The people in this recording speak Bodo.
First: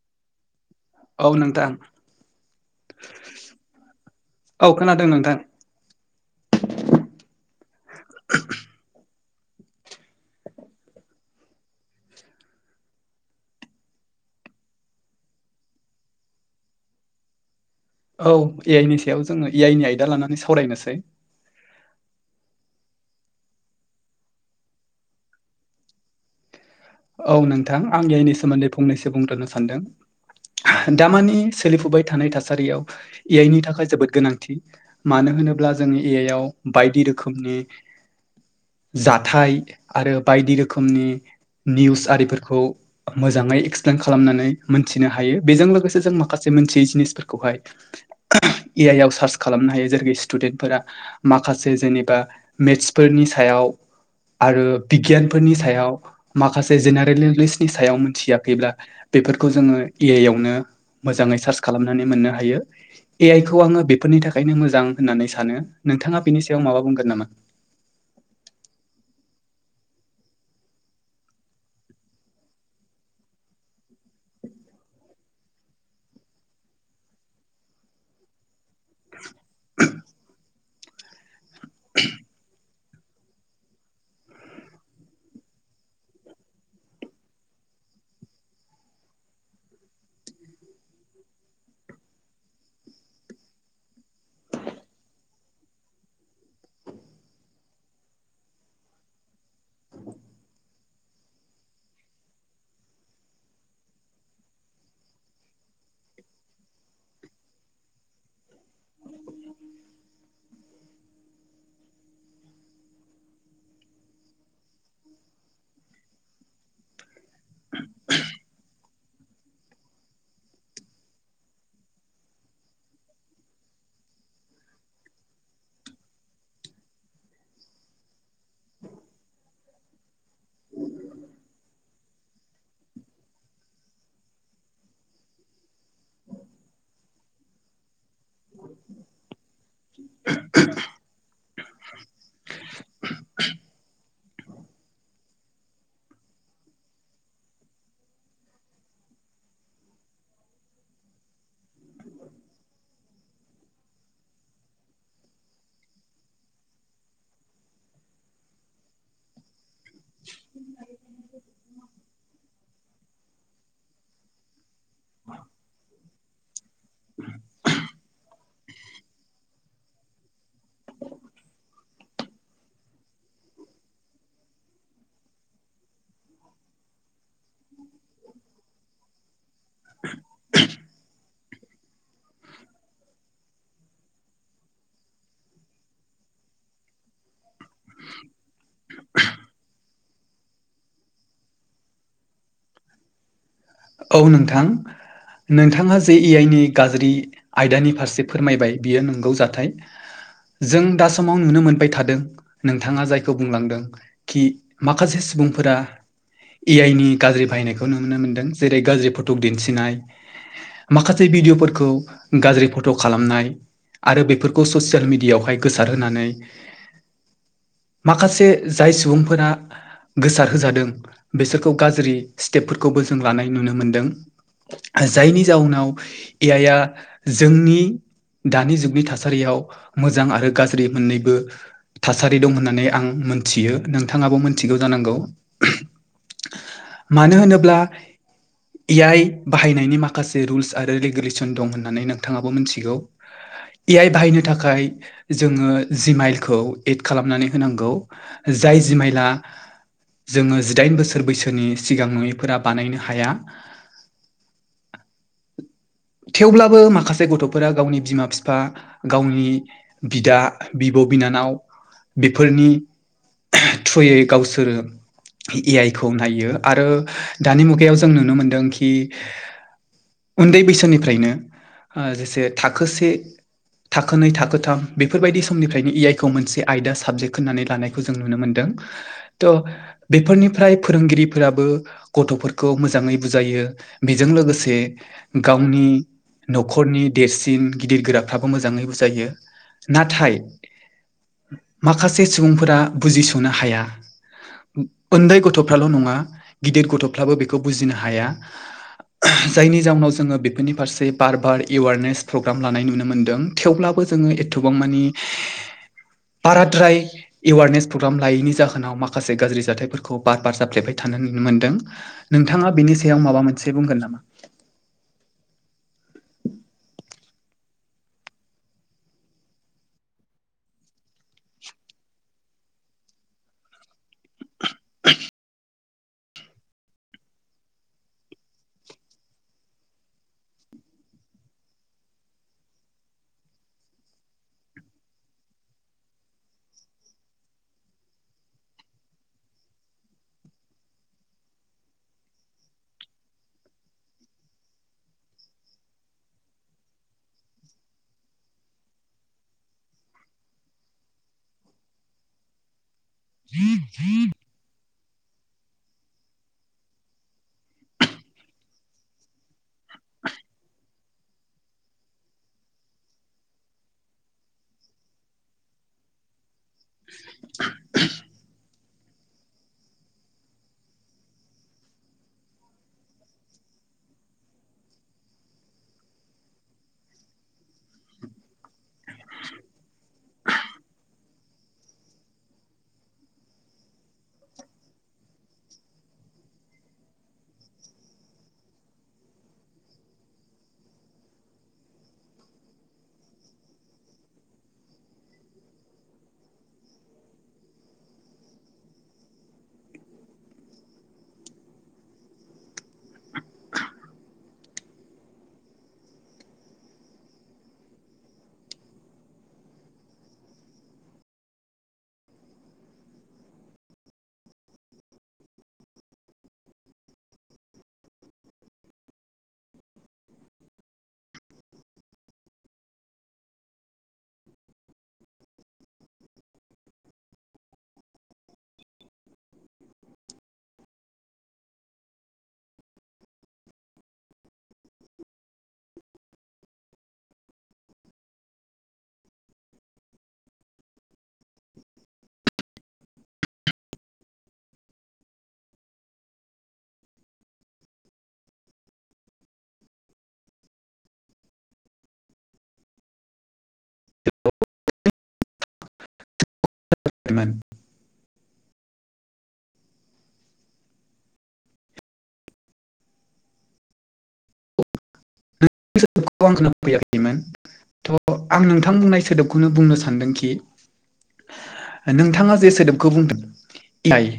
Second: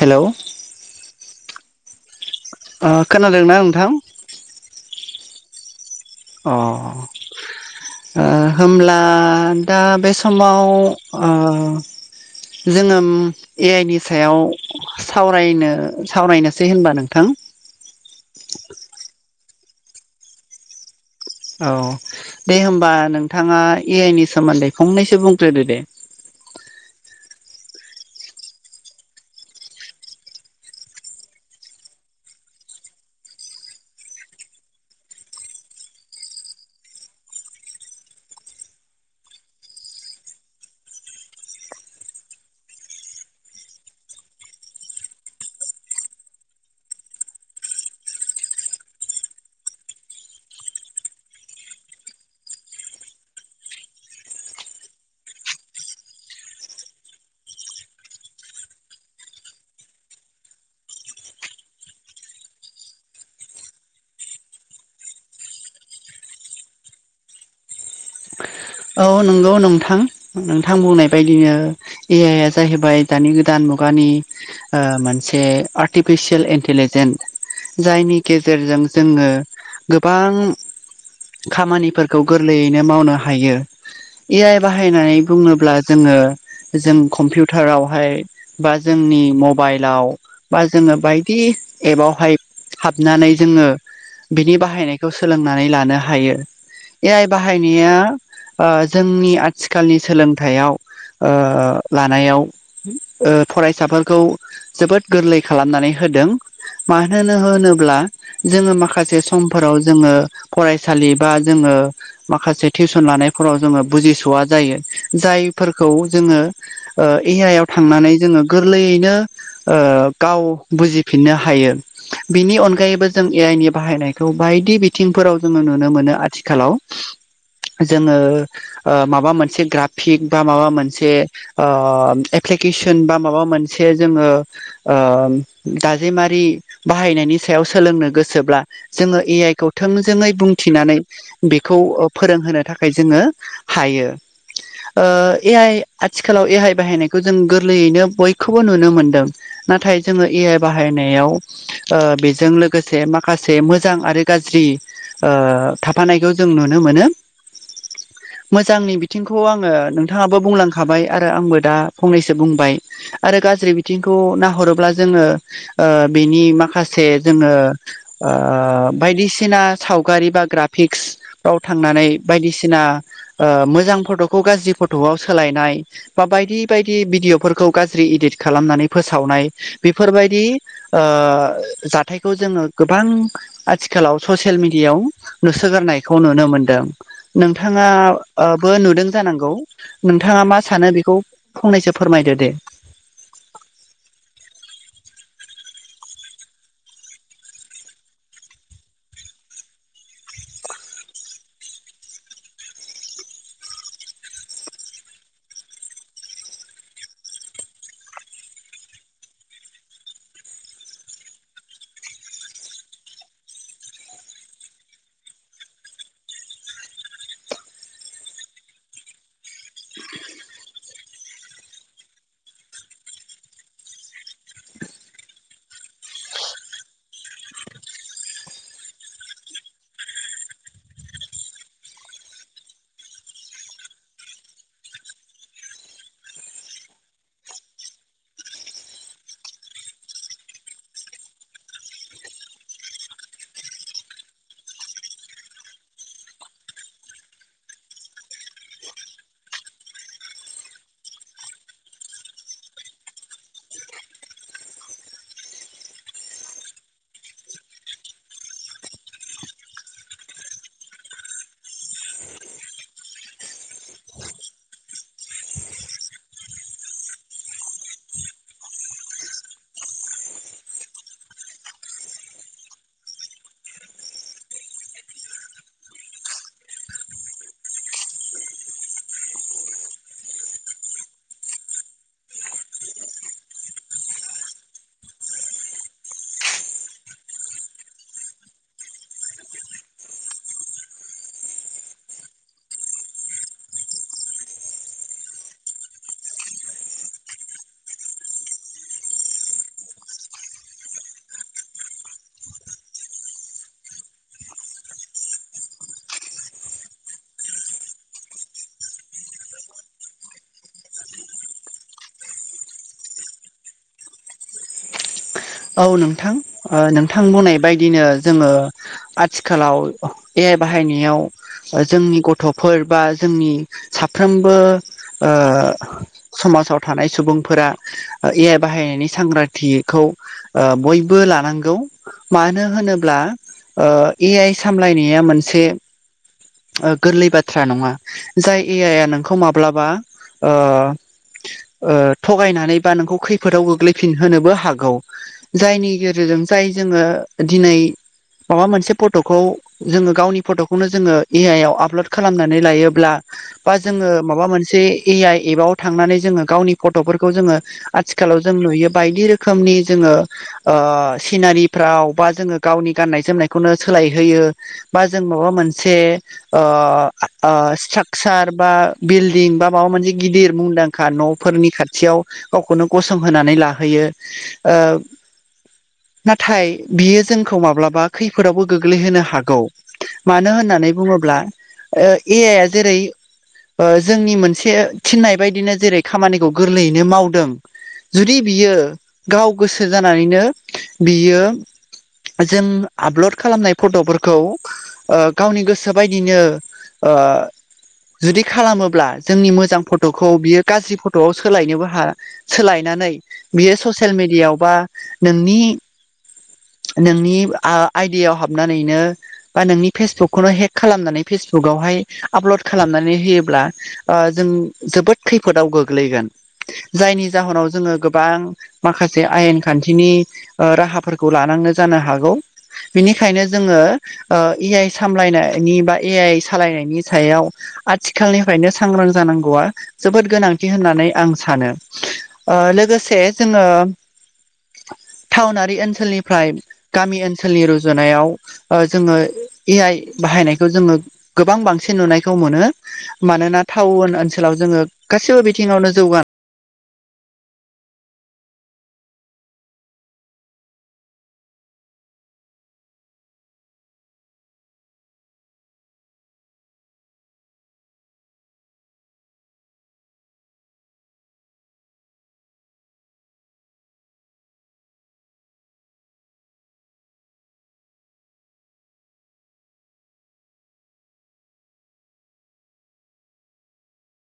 हेलौ औ नोंथां। आ खोनादोंना नोंथां? औ खोनादों नोंथां। अ ओ होमब्ला दा बे समाव ओ जोङो ए आइ नि सायाव नो सावरायनोसै होनबा नोंथां। औ ए आइ नि सायाव जोङो ए आइ नि आयदा लानानै सावरायनोसै। औ दे होमबा नोंथाङा ए आइ नि सोमोन्दै फंनैसो बुंग्रोदो दे। औ नोंथां आं ए आइनि सोमोन्दै फंनैसो बुंग्रोनो सानदों। दामानि सोलिफुबाय थानाय थासारियाव ए आइनि थाखाय जोबोद गोनांथि। मानो होनोब्ला जोंनि ए आइआव बायदि रोखोमनि जाथाय आरो बायदि रोखोमनि निउस आरिफोरखौ मोजाङै एक्सप्लेन खालामनानै मोनथिनो हायो बेजों लोगोसे जों माखासे मोनथियै जिनिसफोर फोर खौहाय ए आइ आव सार्च खालामनो हायो जेरैखि स्टुडेन्टफोरा माखासे जेनिबा मेट्सफोरनि सायाव आरो बिगियानफोरनि सायाव माखासे जेनेरेल नलेजनि सायाव मोनथियाखैब्ला बेफोरखौ जोङो ए आइ आवनो मोजाङै सार्च खालामनानै मोननो हायो। ए आइ खौ आङो बेफोरनि थाखायनो मोजां होननानै सानो नोंथाङा बेनि सायाव माबा बुंगोन नामा? औ नंगौ नोंथां नोंथां बुंनाय बायदिनो ए आइया जाहैबाय दानि गोदान मुगानि मोनसे आर्टिफिसियेल इन्टिलिजेन्स जायनि गेजेरजों जोङो गोबां खामानिफोरखौ गोरलैयैनो मावनो हायो। ए आइ बाहायनाय बुङोब्ला जोङो ओ जों कम्पिउटारावहाय बा जोंनि मबाइलावो बा जोङो बायदि एपावहाय हाबनानै जोङो बिनि बाहायनायखौ सोलोंनानै लानो हायो ए आइ बाहायनायो जोंनि आथिखालनि सोलोंथाइयाव लानायाव फरायसाफोरखौ जोबोद गोरलै खालामनानै होदोंओ। मा-मानो होनोब्ला जोङो माखासे समफोराव जोङो फरायसालि बा जोङो माखासे टिउस सन लानायफोराव जोङो बुजिस'वा जायो जायफोरखौ जोङो ए आइ आव थांनानै जोङो गोरलैयैनो गाव बुजिफिननो हायो। बिनि अनगायैबो जों ए आइ नि बाहायनायखौ बायदि बिथिंफोराव जोङो नुनो मोनो आथिखालावो जोङो माबा मोनसे ग्राफिक बा माबा मोनसेओ ओ एप्लिकेसन बा माबा मोनसे जोङो ओ दाजेमारि बाहायनायनि सायाव सोलोंनो गोसो ओ‌ जेब्ला जोंङो ए आइ खौ थोंजोङै बुंथिनानै बेखौ फोरोंहोनो थाखाय जोंङो हायो। ए आइ आथिखालाव ए आाय बाहायनायखौ जों गोरलैयैनो बयखौबो नुनो मोनदोंओ। नाथाय जोंङो ए आइ बाहायनायावो बेजों लोगोसे माखासे मोजां आरो गाज्रियै थाफानायखौ जों नुनो मोनो। मोजांनि बिथिंखौ आंङो नोंथांङाबो बुंलांखाबाय आरो आंबो दायो फंनैसो बुंबाय आरो गाज्रि बिथिंखौ नाहरोब्ला जोंङो ओ बेनि माखासे जोंङो बायदिसिना सावगारि बा ग्राफिक्सफ्राव थांनानै बायदिसिना मोजां फट'खौ गाज्रि फट'आव सोलायनाया बा बायदि बायदि भिदिअफोरखौ गाज्रि इदित खालामनानै फोसावनायो। बेफोरबायदि जायो हथायखौ जोंङो गोबां आथिखालाव ससियेल मिडियाायाव नुसोगोरनायखौ नुनो मोनदों नोंथांङा बो नुदोंना। जानांगौ नोंथांङा मा सानो बेखौ फंनैसो फोरमायदो दे ओ। औ नोंथां नोंथांङा जे ए आइ नि गाज्रिआ आयदानि फारसे फोरमायबाय बियो नंगौ जाथाया जों दा समाव नुनो मोनबाय थादों नोंथांङा जायखौ बुंलांदों कि माखासे सुबुंफोरा ए आइ नि गाज्रि बाहायनायखौ नुनो मोन्दों। जेरै गाज्रि फट' दिन्थिनायो माखासे भिडिअ'फोरखौ गाज्रि फट' खालामनाया आरो बेफोरखौ ससियेल मिडियावाहाय गोसारहोनानैनो माखासे जाय सुबुंफोराबो गोसार होजादों बेसोरखौ गाज्रि स्टेपफोरखौबो जों लानाय नुनो मोन्दों। जायनि जाउनाव एइ आइआ जोंनि दानि जुगनि थासारियाव मोजां आरो गाज्रि मोननैबो। थासारि दं होननानै आं मिथियो नोंथांङाबो मोनथिगौ जानांगौ। मानो होनोब्ला इ आइ बाहायनायनि माखासे रुल्स आरो रेगुलेसन दं होननानै नोंथांङाबो मिथिगौ। ए आइ बाहायनो थाखाय जोंङो जि माइलखौ एड खालामनानै होनांगौ ओ। जाय जिमायला जोंङो जिदाइन बोसोर बैसोनि सिगां नङिफोरा बानायनो हायो। हाया [inaudible] थेवब्लाबो माखासे गथ'फोरा गावनि बिमा-बिफा गावनि बिदा बिब' बिनानाव बेफोरनि थ्रुयै गावसोरो ए आइ खौ नायो आरो दानि मुगायाव जों नुनो मोनदोंखि उन्दै बैसोनिफ्रायनो जेसे थाखोसे थाखोनै थाखोथाम बेफोरबायदि समनिफ्रायनो इ आइ खौ मोनसे आयदा साबजेक्ट होननानै लानाय जों नुनो मोनदों त बेफोरनिफ्राय फोरोंगिरिफोराबो गथ'फोर खौ मोजांङै बुजायो बेजों लोगोसे गावनि न'खरनि देरसिन गिदिर गोराफ्राबो मोजांङै बुजायो नाथाय माखासे सुबुंफोरा बुजिस'नो हाया उन्दै गथ'फ्राल' नंङा गिदिर गथ'फ्राबो बेखौ बुजिनो हाया जायनि जाउनाव जोंङो बेफोरनि फारसे बार बार एवारनेस प्रग्राम लानाय नुनो मोनदों थेवब्लाबो जोंङो एथबां माने बाराद्राय एवारनेस प्रग्राम लायैनि जाहोनाव माखासे गाज्रि जाथायफोरखौ बार बार जाफ्लेबाय थानो नुनो मोनदों नोंथांङा बेनि सायाव माबा मोनसे बुंगोन नामा औ नोंथां ओ नोंथां बुंनाय बायदिनो जोंङो आथिखालाव ए आइ बाहायनायाव जोंनि गथ'फोर बा जोंनि साफ्रोमबो ओ समाजाव थानाय सुबुंफोरा ए आइ बाहायनायनि सांग्रांथिखौ बयबो लानांगौ मानो होनोब्ला ओ ए आइ सामलायनाया मोनसे ओ गोरलै बाथ्रा नङा जाय ए आय आ नोंखौ माब्लाबा ओ ओ थगायनानै बा नोंखौ खैफोदाव गोग्लैफिनहोनोबो हागौ जायनि गेजेरजों जाय जोङो दिनै माबा मोनसे फट'खौ जोङो गावनि फट'खौनो जोङो ए आइ आव आपलड खालामनानै लायोब्ला बा जोङो माबा मोनसे ए आइ एबाव थांनानै जोङो गावनि फट'फोरखौ जोङो आथिखालाव जों नुयो बायदि रोखोमनि जोङो ओ सिनारिफ्राव बा जोङो गावनि गाननाय जोमनायखौनो सोलायहोयो बा जों माबा मोनसे ओ ओ स्ट्राकचार बा बिल्डिं बा माबा मोनसे गिदिर मुंदांखा न'फोरनि खाथियाव गावखौनो गसंहोनानै लाहोयो ओ नाथाय बियो जोंखौ माब्लाबा खैफोदावबो गोग्लैहोनो हागौ मानो होननानै बुङोब्ला ओ ए आइ आ जेरै ओ जोंनि मोनसे थिननाय बायदिनो जेरै खामानिखौ गोरलैयैनो मावदों जुदि बियो गाव गोसो जानानैनो बियो जों आपल'ड खालामनाय फट'फोरखौ ओ गावनि गोसो बायदिनो ओ जुदि खालामोब्ला जोंनि मोजां फट'खौ बियो गाज्रि फट'आव सोलायनोबो हा सोलायनानै बियो ससियेल मिडियायाव बा नोंनि नोंनि आ आयदियाव हाबनानैनो बा नोंनि फेसबुकखौनो हेक खालामनानै फेसबुकावहाय आपलड खालामनानै होयोब्ला ओ जों जोबोद खैफोदाव गोग्लैगोन जायनि जाहोनाव जोङो गोबां माखासे आयेन खान्थिनि राहाफोरखौ लानांनो जानो हागौ बिनिखायनो जोङो ओ ए आइ सामलायनायनि बा ए आइ सालायनायनि सायाव आथिखालनिफ्रायनो सांग्रां जानांगौआ जोबोद गोनांथि होननानै आं सानो ओ लोगोसे जोङो टाउनारि ओनसोलनिफ्राय गामि ओनसोलनि रुजुनायाव ओ जोङो ए आइ बाहायनायखौ जोङो गोबां बांसिन नुनायखौ मोनो मानोना टाउन ओनसोलाव जोङो गासैबो बिथिङावनो जौगानाय [unintelligible] बेखौ आं खोना फैयाखैमोन [unintelligible] थ' आं नोंथां बुंनाय सोदोबखौनो बुंनो सानदोंखि [unintelligible] नोंथाङा जे सोदोबखौ बुंदों जाय